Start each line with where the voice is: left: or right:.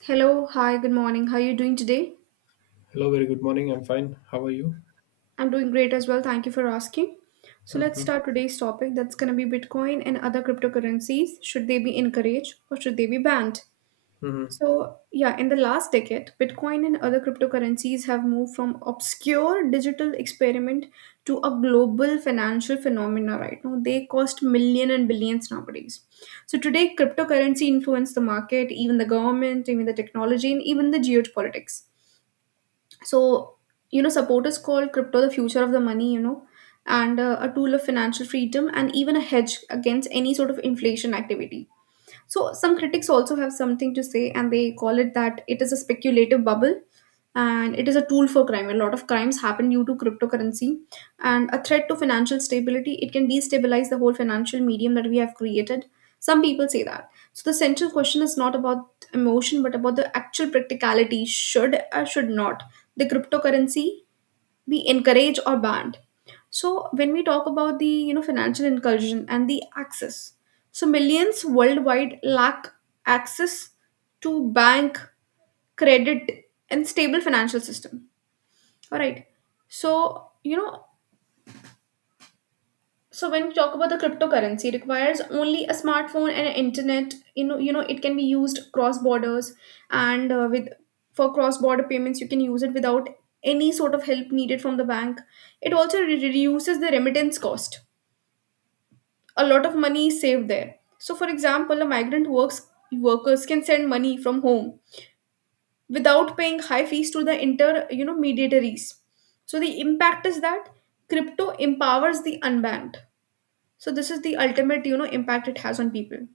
right: Hello, hi, good morning. How are you doing today?
left: Hello, very good morning. I'm fine. How are you?
right: I'm doing great as well. Thank you for asking. So let's
left: Mm-hmm.
right: start today's topic. That's going to be Bitcoin and other cryptocurrencies. Should they be encouraged or should they be banned?
left: Mm-hmm.
right: So, yeah, in the last decade, Bitcoin and other cryptocurrencies have moved from obscure digital experiment to a global financial phenomena right now. They cost million and billions nowadays. So today, cryptocurrency influence the market, even the government, even the technology, and even the geopolitics. So support is called crypto the future of the money and a tool of financial freedom and even a hedge against any sort of inflation activity. So some critics also have something to say, and they call it that it is a speculative bubble and it is a tool for crime. A lot of crimes happen due to cryptocurrency and a threat to financial stability. It can destabilize the whole financial medium that we have created. Some people say that. So the central question is not about emotion, but about the actual practicality. Should or should not the cryptocurrency be encouraged or banned? So when we talk about the financial inclusion and the access, so millions worldwide lack access to bank credit and stable financial system, all right. So so when you talk about the cryptocurrency, it requires only a smartphone and an internet. It can be used cross borders and with for cross border payments, you can use it without any sort of help needed from the bank. It also reduces the remittance cost. A lot of money is saved there. So, for example, a migrant works workers can send money from home without paying high fees to the inter mediatories. So the impact is that crypto empowers the unbanked. So this is the ultimate, impact it has on people.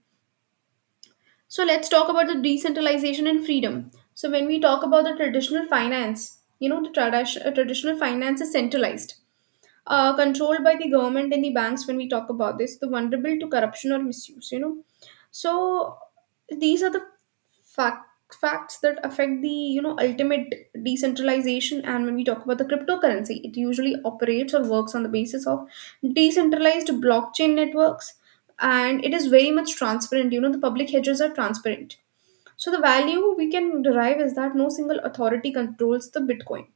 right: So let's talk about the decentralization and freedom. So when we talk about the traditional finance, the traditional finance is centralized, controlled by the government and the banks. When we talk about this, the vulnerable to corruption or misuse. So these are the fact, facts that affect the, ultimate decentralization. And when we talk about the cryptocurrency, it usually operates or works on the basis of decentralized blockchain networks. And it is very much transparent, the public hedges are transparent. So the value we can derive is that no single authority controls the Bitcoin.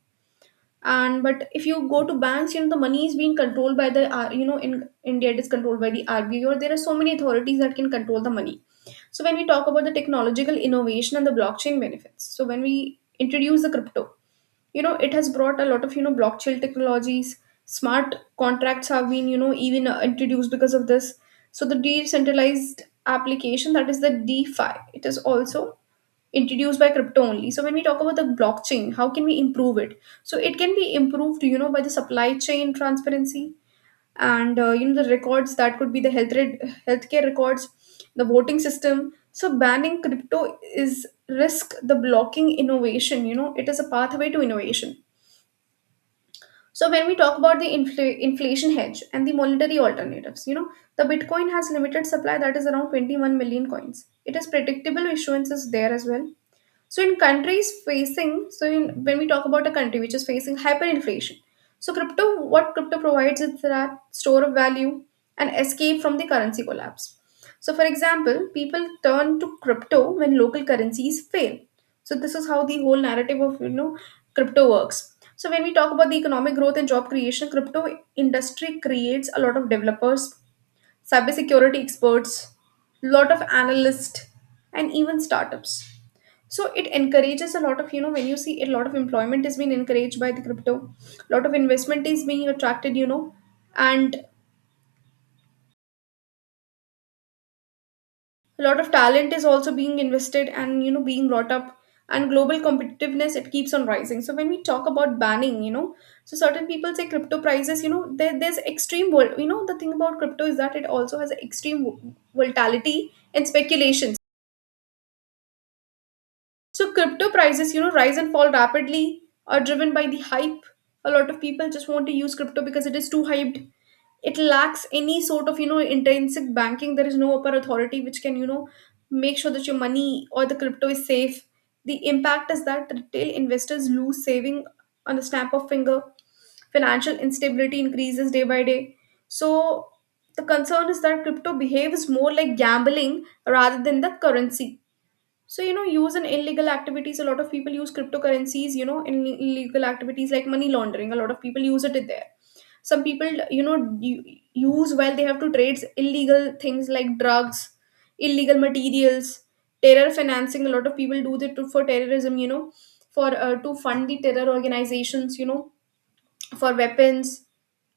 right: And but if you go to banks, the money is being controlled by the in India it is controlled by the RBI, or there are so many authorities that can control the money. So when we talk about the technological innovation and the blockchain benefits, so when we introduce the crypto, it has brought a lot of blockchain technologies. Smart contracts have been, even introduced because of this. So the decentralized application, that is the defi, it is also introduced by crypto only. So when we talk about the blockchain, how can we improve it? So it can be improved, by the supply chain transparency and the records that could be the healthcare records, the voting system. So banning crypto is risk the blocking innovation. It is a pathway to innovation. So when we talk about the inflation hedge and the monetary alternatives, the Bitcoin has limited supply, that is around 21 million coins. It is predictable issuances there as well. So in countries facing, so in, when we talk about a country which is facing hyperinflation, so crypto, what crypto provides is that store of value and escape from the currency collapse. So for example, people turn to crypto when local currencies fail. So this is how the whole narrative of crypto works. So when we talk about the economic growth and job creation, crypto industry creates a lot of developers, cybersecurity experts, lot of analysts, and even startups. So it encourages a lot of, when you see a lot of employment is being encouraged by the crypto, a lot of investment is being attracted, and a lot of talent is also being invested and, being brought up. And global competitiveness, it keeps on rising. So when we talk about banning, so certain people say crypto prices, there's extreme, the thing about crypto is that it also has extreme volatility and speculation. So crypto prices, rise and fall rapidly are driven by the hype. A lot of people just want to use crypto because it is too hyped. It lacks any sort of, intrinsic banking. There is no upper authority which can, make sure that your money or the crypto is safe. The impact is that retail investors lose saving on the snap of finger. Financial instability increases day by day. So the concern is that crypto behaves more like gambling rather than the currency. So, use in illegal activities, a lot of people use cryptocurrencies, in illegal activities like money laundering. A lot of people use it in there. Some people, use while they have to trade illegal things like drugs, illegal materials, terror financing. A lot of people do that to, for terrorism, for to fund the terror organizations, for weapons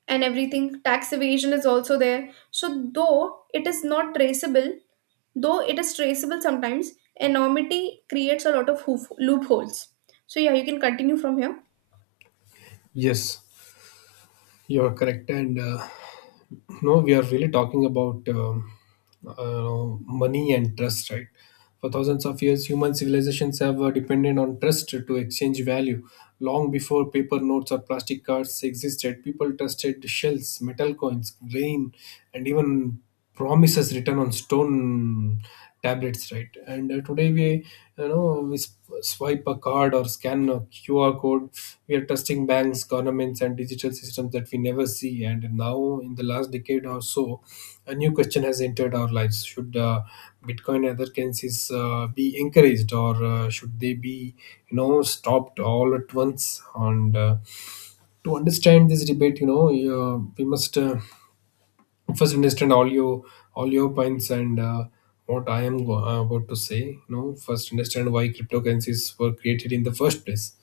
right: and everything. Tax evasion is also there. So, though it is not traceable, though it is traceable sometimes, enormity creates a lot of loopholes. So, yeah, you can continue from here.
left: Yes, you're correct. And no, we are really talking about money and trust, right? For thousands of years, human civilizations have depended on trust to exchange value. Long before paper notes or plastic cards existed, people trusted shells, metal coins, grain, and even promises written on stone tablets, right? And uh, today we you know we sp- swipe a card or scan a QR code. We are trusting banks, governments, and digital systems that we never see. And now, in the last decade or so, a new question has entered our lives: should Bitcoin and other currencies be encouraged, or should they be, you know, stopped all at once? And To understand this debate, we must first understand all your points, and what I am about to say. You know, first understand why cryptocurrencies were created in the first place.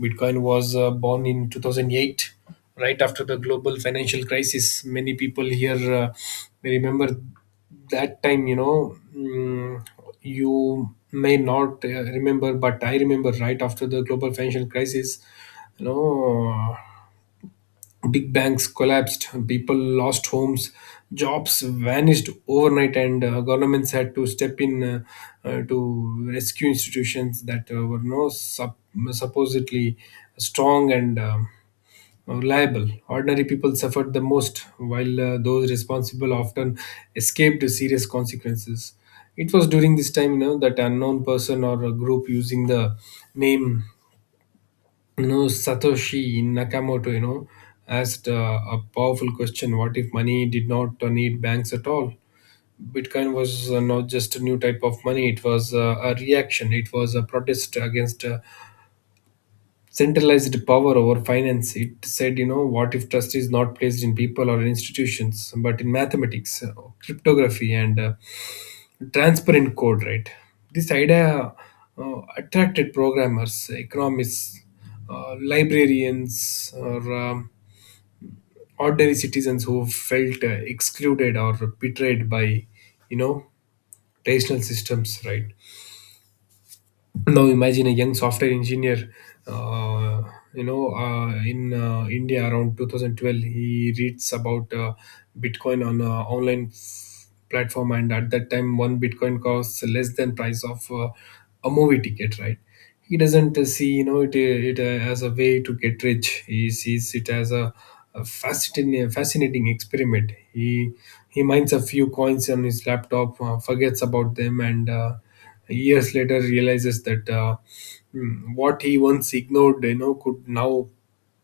left: Bitcoin was born in 2008, right after the global financial crisis. Many people here may remember that time. You may not remember, but I remember, right after the global financial crisis. You know. Big banks collapsed, people lost homes, jobs vanished overnight, and governments had to step in to rescue institutions that were no sup- supposedly strong and reliable. Ordinary people suffered the most, while those responsible often escaped serious consequences. It was during this time, you know, that unknown person or a group using the name no, Satoshi Nakamoto, you know, asked a powerful question. What if money did not need banks at all? Bitcoin was not just a new type of money, it was a reaction. It was a protest against centralized power over finance. It said, you know, what if trust is not placed in people or institutions, but in mathematics, cryptography, and transparent code, right? This idea attracted programmers, economists, librarians, or ordinary citizens who felt excluded or betrayed by, you know, traditional systems, right? Now imagine a young software engineer, uh, in India, around 2012. He reads about Bitcoin on online f- platform, and at that time one Bitcoin costs less than price of a movie ticket, right? He doesn't see, you know, it as a way to get rich. He sees it as a fascinating experiment. He mines a few coins on his laptop, forgets about them, and years later realizes that, what he once ignored, you know, could now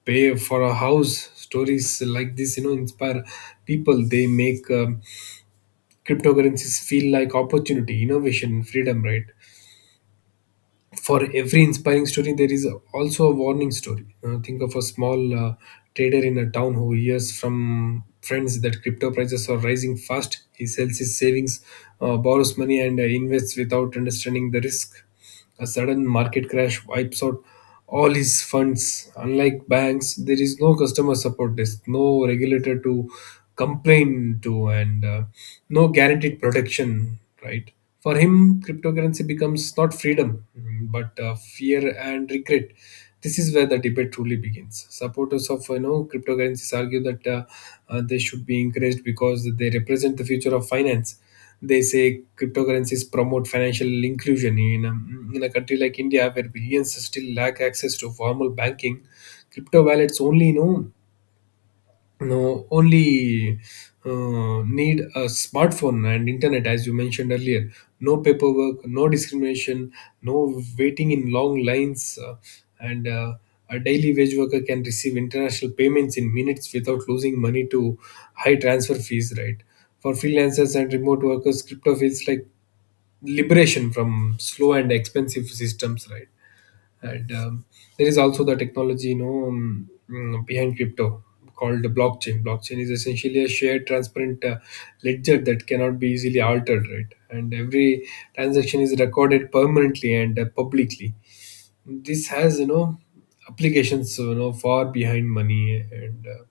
left: pay for a house. Stories like this, you know, inspire people. They make cryptocurrencies feel like opportunity, innovation, freedom, right? For every inspiring story, there is also a warning story. Think of a small trader in a town who hears from friends that crypto prices are rising fast. He sells his savings, borrows money, and invests without understanding the risk. A sudden market crash wipes out all his funds. Unlike banks, there is no customer support desk, no regulator to complain to, and no guaranteed protection, right? For him, cryptocurrency becomes not freedom, but fear and regret. This is where the debate truly begins. Supporters of, you know, cryptocurrencies argue that they should be encouraged because they represent the future of finance. They say cryptocurrencies promote financial inclusion. In a country like India, where billions still lack access to formal banking, crypto wallets only, you know no only need a smartphone and internet, as you mentioned earlier. No paperwork, no discrimination, no waiting in long lines, and a daily wage worker can receive international payments in minutes without losing money to high transfer fees, right? For freelancers and remote workers, crypto feels like liberation from slow and expensive systems, right? and There is also the technology, behind crypto, called the blockchain. Blockchain is essentially a shared, transparent ledger that cannot be easily altered, right? And every transaction is recorded permanently and publicly. This has, you know, applications, you know, far behind money, and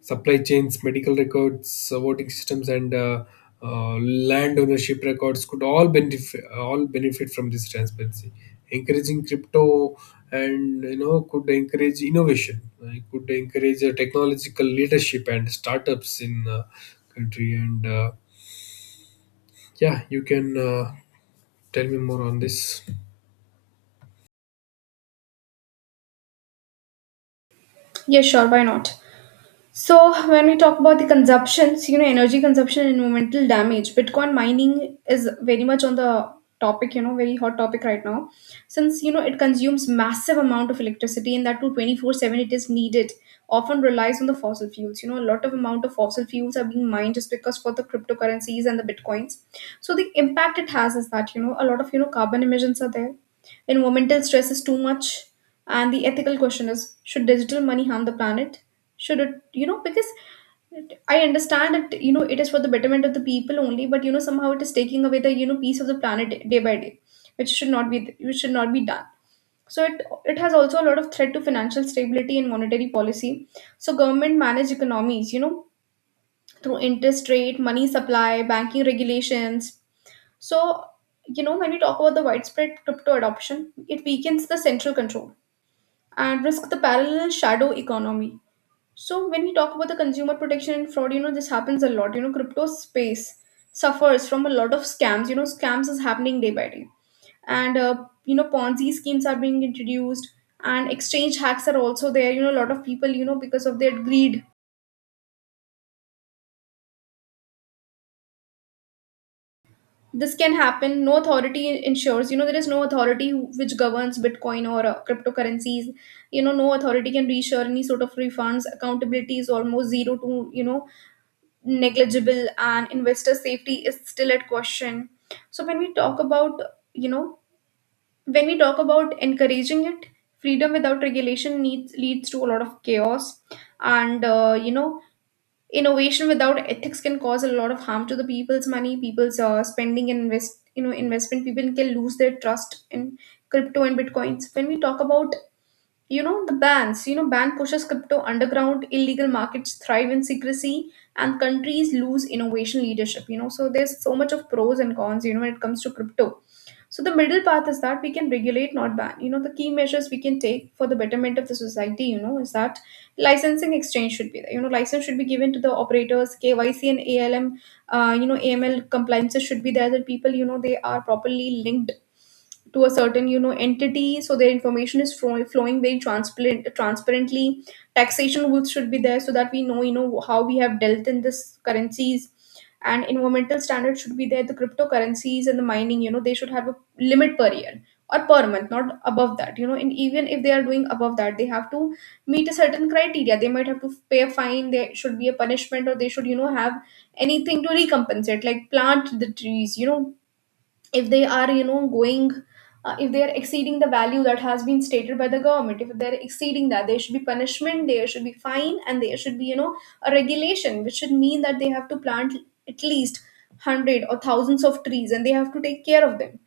left: supply chains, medical records, voting systems, and land ownership records could all benefit from this transparency. Encouraging crypto, and you know, could encourage innovation. It could encourage technological leadership and startups in country. And Yeah, you can tell me more on this.
right: Yes, sure, why not? So when we talk about the consumptions, energy consumption and environmental damage, Bitcoin mining is very much on the topic, very hot topic right now. Since, it consumes massive amount of electricity, and that too, 24/7 it is needed, often relies on the fossil fuels. You know, a lot of amount of fossil fuels are being mined just because for the cryptocurrencies and the Bitcoins. So the impact it has is that, a lot of, carbon emissions are there. Environmental stress is too much. And the ethical question is, should digital money harm the planet? Should it, because I understand that, it is for the betterment of the people only, but somehow it is taking away the, piece of the planet day by day, which should not be, done. So it has also a lot of threat to financial stability and monetary policy. So government manage economies, through interest rate, money supply, banking regulations. So, when we talk about the widespread crypto adoption, it weakens the central control and risk the parallel shadow economy. So when we talk about the consumer protection and fraud, this happens a lot. You know, crypto space suffers from a lot of scams. You know, scams is happening day by day, and you know, Ponzi schemes are being introduced, and exchange hacks are also there. You know, a lot of people, because of their greed, this can happen. No authority ensures. You know, there is no authority which governs Bitcoin or cryptocurrencies. You know, no authority can reassure any sort of refunds. Accountability is almost zero to negligible, and investor safety is still at question. So when we talk about, you know encouraging it, freedom without regulation needs leads to a lot of chaos. And innovation without ethics can cause a lot of harm to the people's money, people's spending and investment. People can lose their trust in crypto and Bitcoins. When we talk about, the bans, ban pushes crypto underground, illegal markets thrive in secrecy, and countries lose innovation leadership. So there's so much of pros and cons, when it comes to crypto. So the middle path is that we can regulate, not ban. You know, the key measures we can take for the betterment of the society, is that licensing exchange should be there. License should be given to the operators, KYC and ALM. AML compliances should be there, that people, they are properly linked to a certain entity, so their information is flowing very transparent, transparently. Taxation rules should be there so that we know how we have dealt in this currencies. And environmental standards should be there. The cryptocurrencies and the mining, they should have a limit per year or per month, not above that. And even if they are doing above that, they have to meet a certain criteria. They might have to pay a fine. There should be a punishment, or they should have anything to recompensate, like plant the trees. If they are going, if they are exceeding the value that has been stated by the government, if they are exceeding that, there should be punishment, there should be fine, and there should be a regulation which should mean that they have to plant at least 100 or thousands of trees, and they have to take care of them.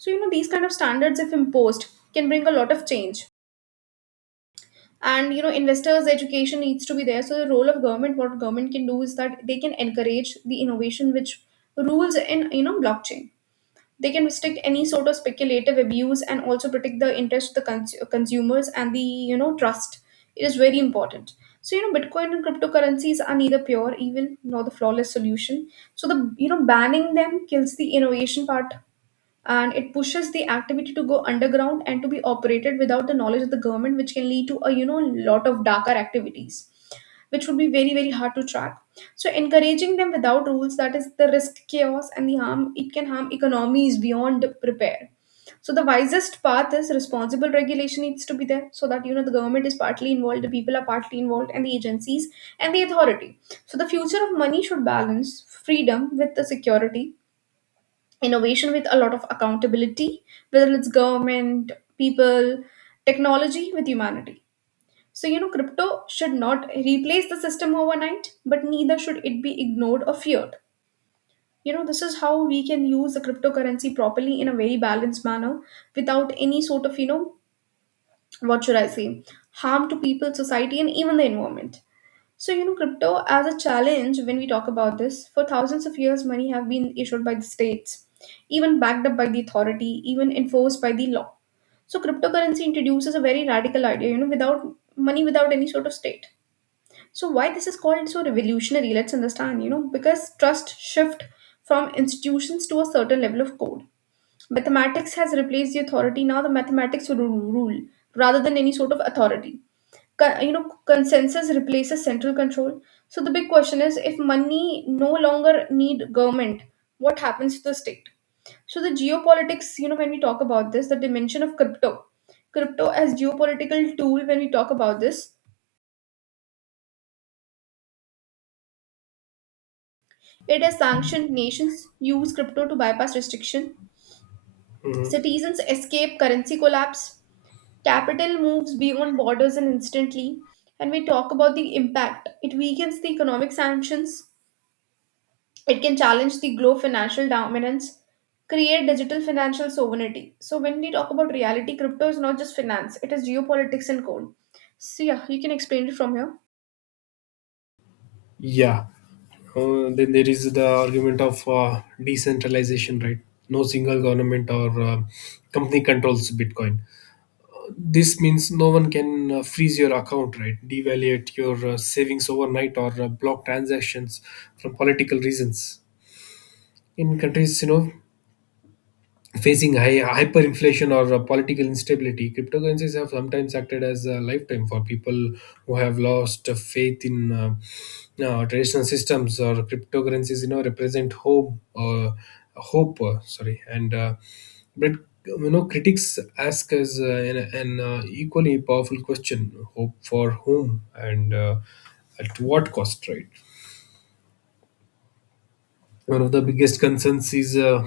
right: So, these kind of standards, if imposed, can bring a lot of change. And, investors' education needs to be there. So, the role of government, what government can do is that they can encourage the innovation which rules in, blockchain. They can restrict any sort of speculative abuse, and also protect the interest of the consumers and the, trust. It is very important. So, Bitcoin and cryptocurrencies are neither pure evil nor the flawless solution. So, banning them kills the innovation part, and it pushes the activity to go underground and to be operated without the knowledge of the government, which can lead to a lot of darker activities, which would be very very hard to track. So encouraging them without rules, that is the risk, chaos and the harm. It can harm economies beyond prepare. So the wisest path is responsible regulation needs to be there, so that the government is partly involved, the people are partly involved, and the agencies and the authority. So the future of money should balance freedom with the security, innovation with a lot of accountability, whether it's government, people, technology, with humanity. So, crypto should not replace the system overnight, but neither should it be ignored or feared. This is how we can use the cryptocurrency properly in a very balanced manner, without any sort of, what should I say, harm to people, society, and even the environment. So, crypto as a challenge, when we talk about this, for thousands of years, money have been issued by the states, even backed up by the authority, even enforced by the law. So, cryptocurrency introduces a very radical idea, without money, without any sort of state. So, why this is called so revolutionary, let's understand, because trust shift from institutions to a certain level of code. Mathematics has replaced the authority. Now the mathematics will rule rather than any sort of authority. Co- you know consensus replaces central control. So the big question is, if money no longer need government, what happens to the state? So the geopolitics, when we talk about this, the dimension of crypto, crypto as geopolitical tool, when we talk about this, it has sanctioned nations, use crypto to bypass restriction. Citizens escape currency collapse. Capital moves beyond borders, and instantly. And we talk about the impact, it weakens the economic sanctions. It can challenge the glow financial dominance, create digital financial sovereignty. So when we talk about reality, crypto is not just finance, it is geopolitics and code. So yeah, you can explain it from here.
left: Yeah. Then there is the argument of decentralization, right? No single government or company controls Bitcoin. This means no one can freeze your account, right? Devaluate your savings overnight or block transactions from political reasons. In countries, you know, facing high hyperinflation or political instability, cryptocurrencies have sometimes acted as a lifetime for people who have lost faith in traditional systems. Or cryptocurrencies, you know, represent hope, hope. Sorry, and but you know, critics ask us an equally powerful question: hope for whom, and at what cost, right? One of the biggest concerns is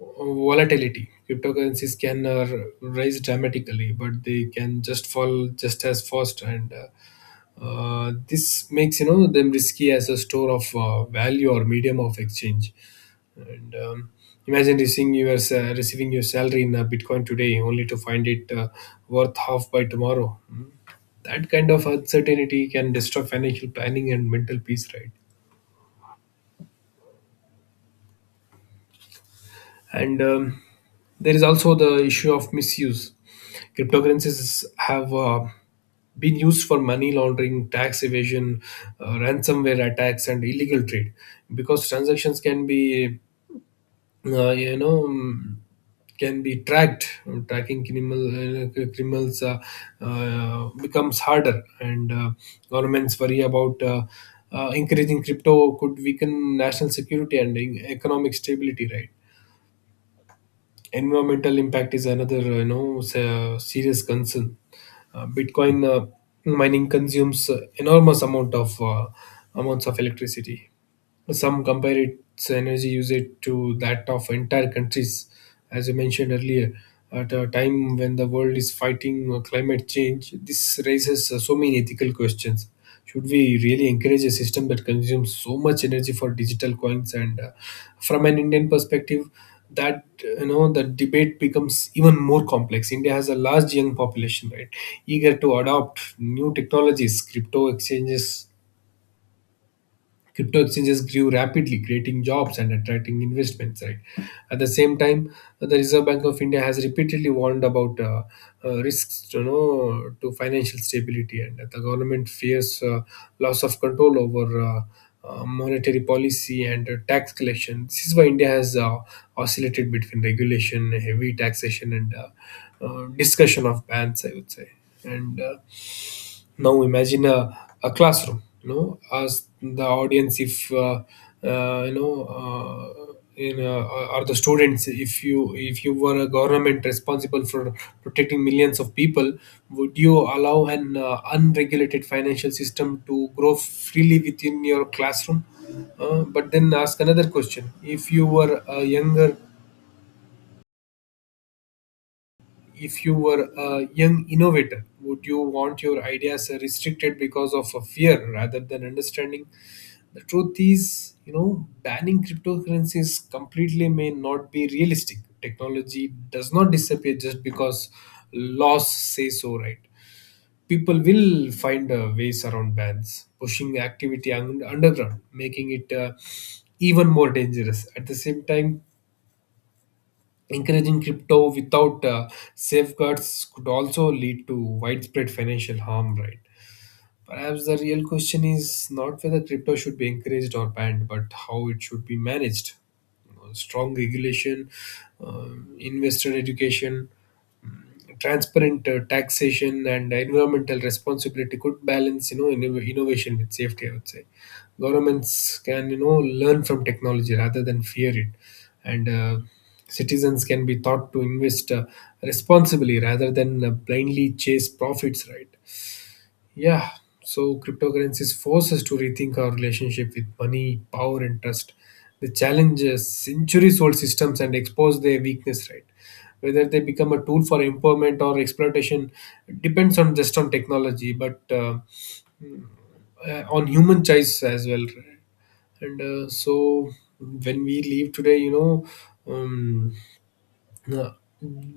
left: volatility. Cryptocurrencies can rise dramatically, but they can just fall just as fast, and this makes, you know, them risky as a store of value or medium of exchange. And Imagine receiving your salary in Bitcoin today, only to find it worth half by tomorrow. Hmm. That kind of uncertainty can disrupt financial planning and mental peace, right? and There is also the issue of misuse. Cryptocurrencies have been used for money laundering, tax evasion, ransomware attacks, and illegal trade. Because transactions can be, uh, you know um, can be tracked, tracking criminal criminals becomes harder, and governments worry about encouraging crypto could weaken national security and economic stability, right? Environmental impact is another, you know, serious concern. Bitcoin mining consumes enormous amounts of electricity. Some compare its energy usage to that of entire countries, as I mentioned earlier. At a time when the world is fighting climate change, this raises so many ethical questions. Should we really encourage a system that consumes so much energy for digital coins? And From an Indian perspective, that you know, the debate becomes even more complex. India has a large young population, right, eager to adopt new technologies, crypto exchanges grew rapidly, creating jobs and attracting investments, right? At the same time, the Reserve Bank of India has repeatedly warned about risks, you know, to financial stability, and the government fears loss of control over monetary policy and tax collection. This is why India has oscillated between regulation, heavy taxation, and discussion of bans, I would say. And Now imagine a classroom. You know, as the audience, if you know, in or the students, if you were a government responsible for protecting millions of people, would you allow an unregulated financial system to grow freely within your classroom? But then ask another question: If you were a younger if you were a young innovator, would you want your ideas restricted because of a fear rather than understanding? The truth is, you know, banning cryptocurrencies completely may not be realistic. Technology does not disappear just because laws say so, right? People will find ways around bans, pushing activity underground, making it even more dangerous. At the same time, encouraging crypto without safeguards could also lead to widespread financial harm, right? Perhaps the real question is not whether crypto should be encouraged or banned, but how it should be managed. You know, strong regulation, investor education, transparent taxation, and environmental responsibility could balance, you know, innovation with safety. I would say governments can, you know, learn from technology rather than fear it, and citizens can be taught to invest responsibly rather than blindly chase profits. Right. Yeah, so cryptocurrencies force us to rethink our relationship with money, power, and trust. They challenge centuries old systems and expose their weakness, right? Whether they become a tool for empowerment or exploitation depends on just on technology, but on human choice as well. Right? And so when we leave today, you know, um, uh,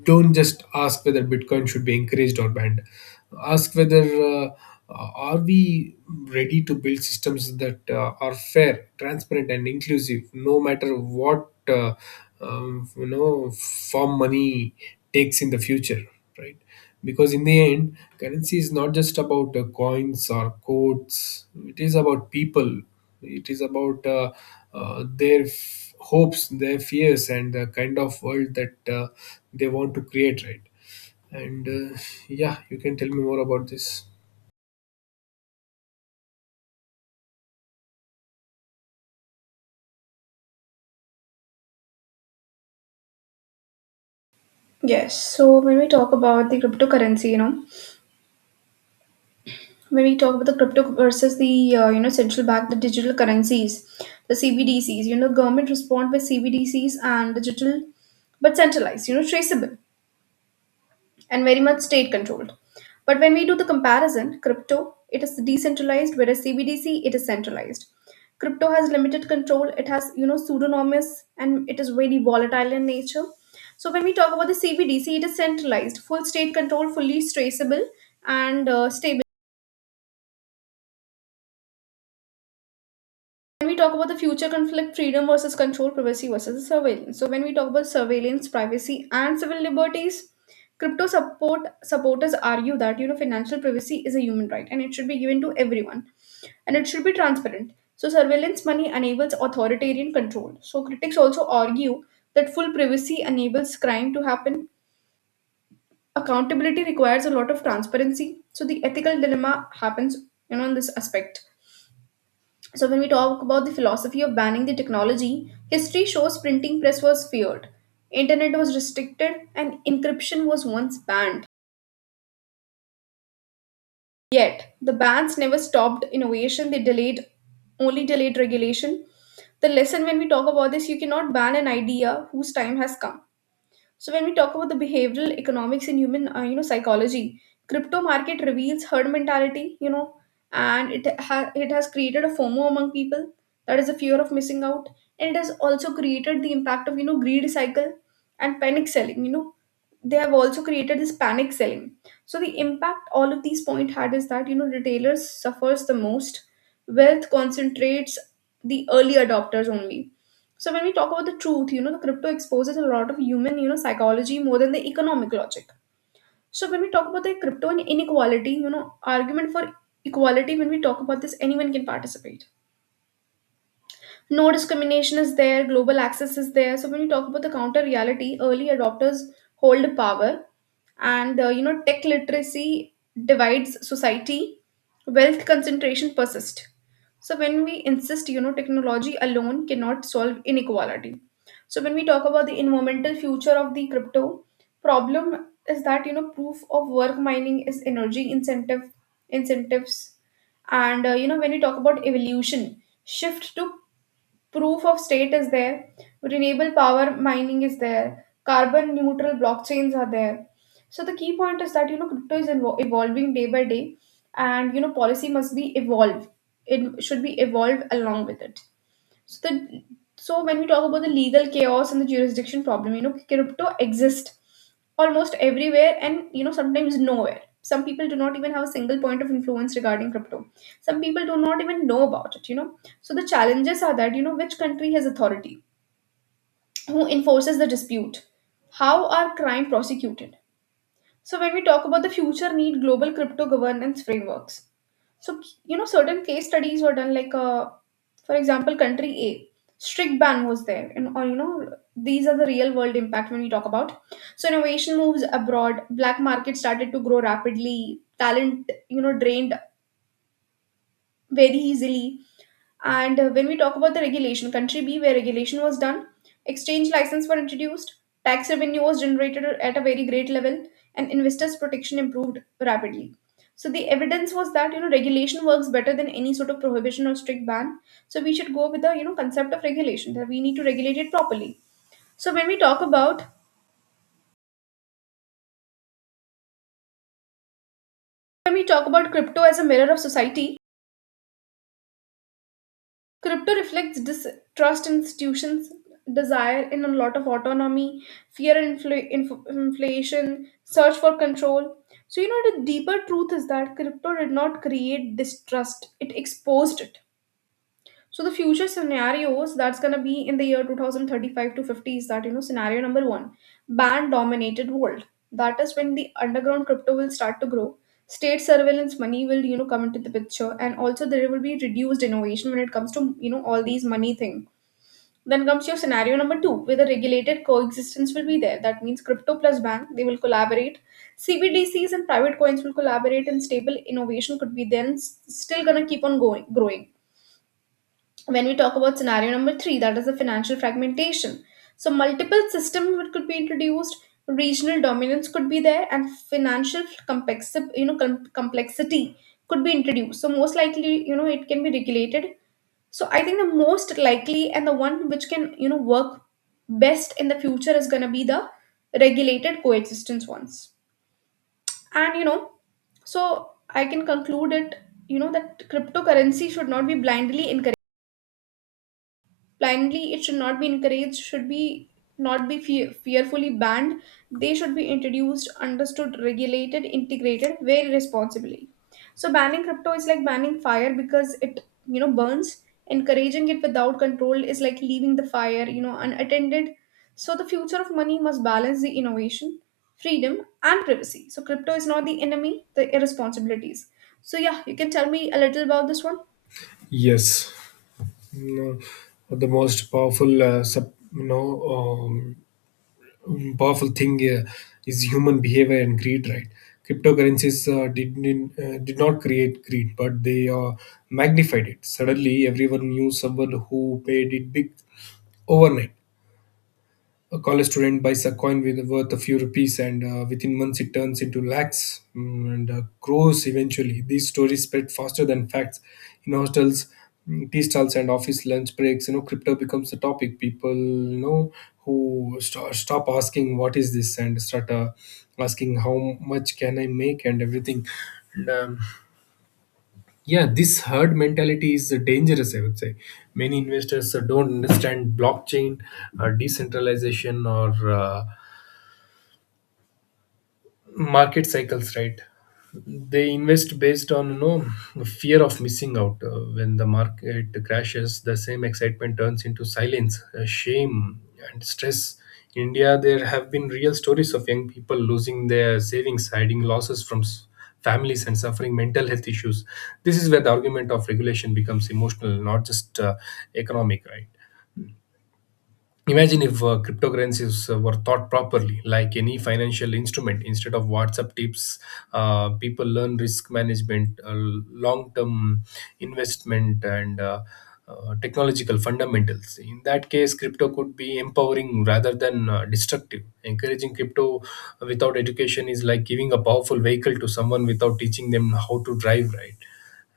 left: don't just ask whether Bitcoin should be encouraged or banned. Ask whether, are we ready to build systems that are fair, transparent, and inclusive, no matter what you know, form money takes in the future, right? Because in the end, currency is not just about coins or codes, it is about people. It is about their hopes, their fears, and the kind of world that they want to create, right? and Yeah, you can tell me more about this.
right: Yes. So when we talk about the cryptocurrency, when we talk about the crypto versus the central bank, the digital currencies, the CBDCs, government respond by CBDCs and digital, but centralized, traceable, and very much state controlled. But when we do the comparison, crypto, it is decentralized, whereas CBDC, it is centralized. Crypto has limited control, it has, pseudonymous, and it is very volatile in nature. So when we talk about the CBDC, it is centralized, full state control, fully traceable, and stable. When we talk about the future conflict, freedom versus control, privacy versus surveillance. So when we talk about surveillance, privacy, and civil liberties, crypto supporters argue that financial privacy is a human right, and it should be given to everyone, and it should be transparent. So surveillance money enables authoritarian control. So critics also argue that full privacy enables crime to happen, accountability requires a lot of transparency, so the ethical dilemma happens, in this aspect. So, when we talk about the philosophy of banning the technology, history shows printing press was feared, internet was restricted, and encryption was once banned. Yet, the bans never stopped innovation, they delayed only delayed regulation. The lesson when we talk about this, you cannot ban an idea whose time has come. So when we talk about the behavioral economics and human, psychology, crypto market reveals herd mentality, and it has created a FOMO among people, that is the fear of missing out, and it has also created the impact of greed cycle and panic selling. They have also created this panic selling. So the impact all of these point had is that retailers suffers the most. Wealth concentrates the early adopters only. So when we talk about the truth, the crypto exposes a lot of human, psychology more than the economic logic. So when we talk about the crypto and inequality, argument for equality, when we talk about this, anyone can participate, no discrimination is there, global access is there. So when you talk about the counter reality, early adopters hold power, and tech literacy divides society. Wealth concentration persists. So when we insist, technology alone cannot solve inequality. So when we talk about the environmental future of the crypto, problem is that proof of work mining is energy incentives. And when we talk about evolution, shift to proof of state is there, renewable power mining is there, carbon neutral blockchains are there. So the key point is that crypto is evolving day by day, and policy must be evolved. It should be evolved along with it. So the so when we talk about the legal chaos and the jurisdiction problem, crypto exists almost everywhere and sometimes nowhere. Some people do not even have a single point of influence regarding crypto. Some people do not even know about it. So the challenges are that, which country has authority? Who enforces the dispute? How are crime prosecuted? So when we talk about the future need global crypto governance frameworks. So, certain case studies were done, like, for example, country A, strict ban was there. And, or, these are the real world impact when we talk about. So, innovation moves abroad, black market started to grow rapidly, talent, drained very easily. And when we talk about the regulation, country B, where regulation was done, exchange license were introduced, tax revenue was generated at a very great level, and investors' protection improved rapidly. So the evidence was that regulation works better than any sort of prohibition or strict ban. So we should go with the concept of regulation, that we need to regulate it properly. So when we talk about when we talk about crypto as a mirror of society, crypto reflects distrust in institutions, desire in a lot of autonomy, fear and inflation, search for control. So, the deeper truth is that crypto did not create distrust, it exposed it. So the future scenarios that's gonna be in the year 2035 to 50 is that scenario number one, ban dominated world. That is when the underground crypto will start to grow. State surveillance money will come into the picture, and also there will be reduced innovation when it comes to all these money thing. Then comes your scenario number two, where the regulated coexistence will be there. That means crypto plus bank they will collaborate. CBDCs and private coins will collaborate, and stable innovation could be then still gonna keep on going growing. When we talk about scenario number three, that is the financial fragmentation. So multiple systems could be introduced, regional dominance could be there, and financial complexity could be introduced. So most likely, it can be regulated. So I think the most likely and the one which can, work best in the future is gonna be the regulated coexistence ones. And so I can conclude it, that cryptocurrency should not be blindly encouraged. Blindly it should not be encouraged, should be not be fearfully banned. They should be introduced, understood, regulated, integrated very responsibly. So banning crypto is like banning fire, because it burns. Encouraging it without control is like leaving the fire unattended. So the future of money must balance the innovation, freedom, and privacy. So crypto is not the enemy, the irresponsibilities. So yeah, you can tell me a little about this one.
left: Yes. You know, the most powerful sub, you know, mm, powerful thing is human behavior and greed, right? Cryptocurrencies did not create greed, but they magnified it. Suddenly, everyone knew someone who made it big overnight. A college student buys a coin with worth a few rupees, and within months it turns into lakhs, and crores eventually. These stories spread faster than facts. In hostels, tea stalls, and office lunch breaks, you know, crypto becomes the topic. People, you know, who stop asking what is this and start asking how much can I make, and everything. And, um, yeah, this herd mentality is dangerous, I would say. Many investors don't understand blockchain, decentralization, or market cycles, right? They invest based on, you know, fear of missing out. When the market crashes, the same excitement turns into silence, shame, and stress. In India, there have been real stories of young people losing their savings, hiding losses from families, and suffering mental health issues. This is where the argument of regulation becomes emotional, not just economic, right? Imagine if cryptocurrencies were thought properly, like any financial instrument, instead of WhatsApp tips, people learn risk management, long term investment, and technological fundamentals. In that case, crypto could be empowering rather than destructive. Encouraging crypto without education is like giving a powerful vehicle to someone without teaching them how to drive, right?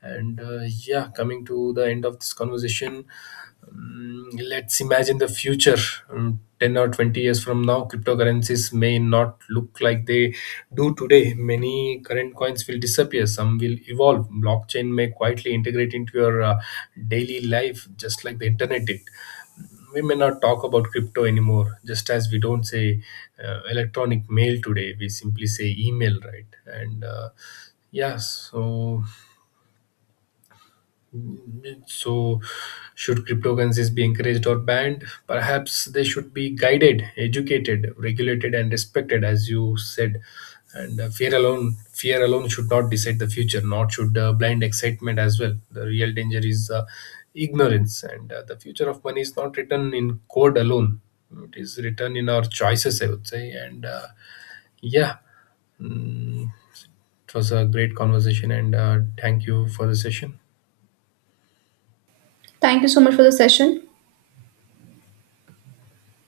left: And Yeah, coming to the end of this conversation, let's imagine the future. 10 or 20 years from now, cryptocurrencies may not look like they do today. Many current coins will disappear, some will evolve. Blockchain may quietly integrate into your daily life, just like the internet did. We may not talk about crypto anymore, just as we don't say electronic mail today, we simply say email, right? And uh, yeah so so, should cryptocurrencies be encouraged or banned? Perhaps they should be guided, educated, regulated, and respected, as you said. And Fear alone, fear alone should not decide the future. Not should blind excitement as well. The real danger is ignorance, and the future of money is not written in code alone. It is written in our choices, I would say. Yeah, mm, it was a great conversation, and thank you for the session.
right: Thank you so much for the session.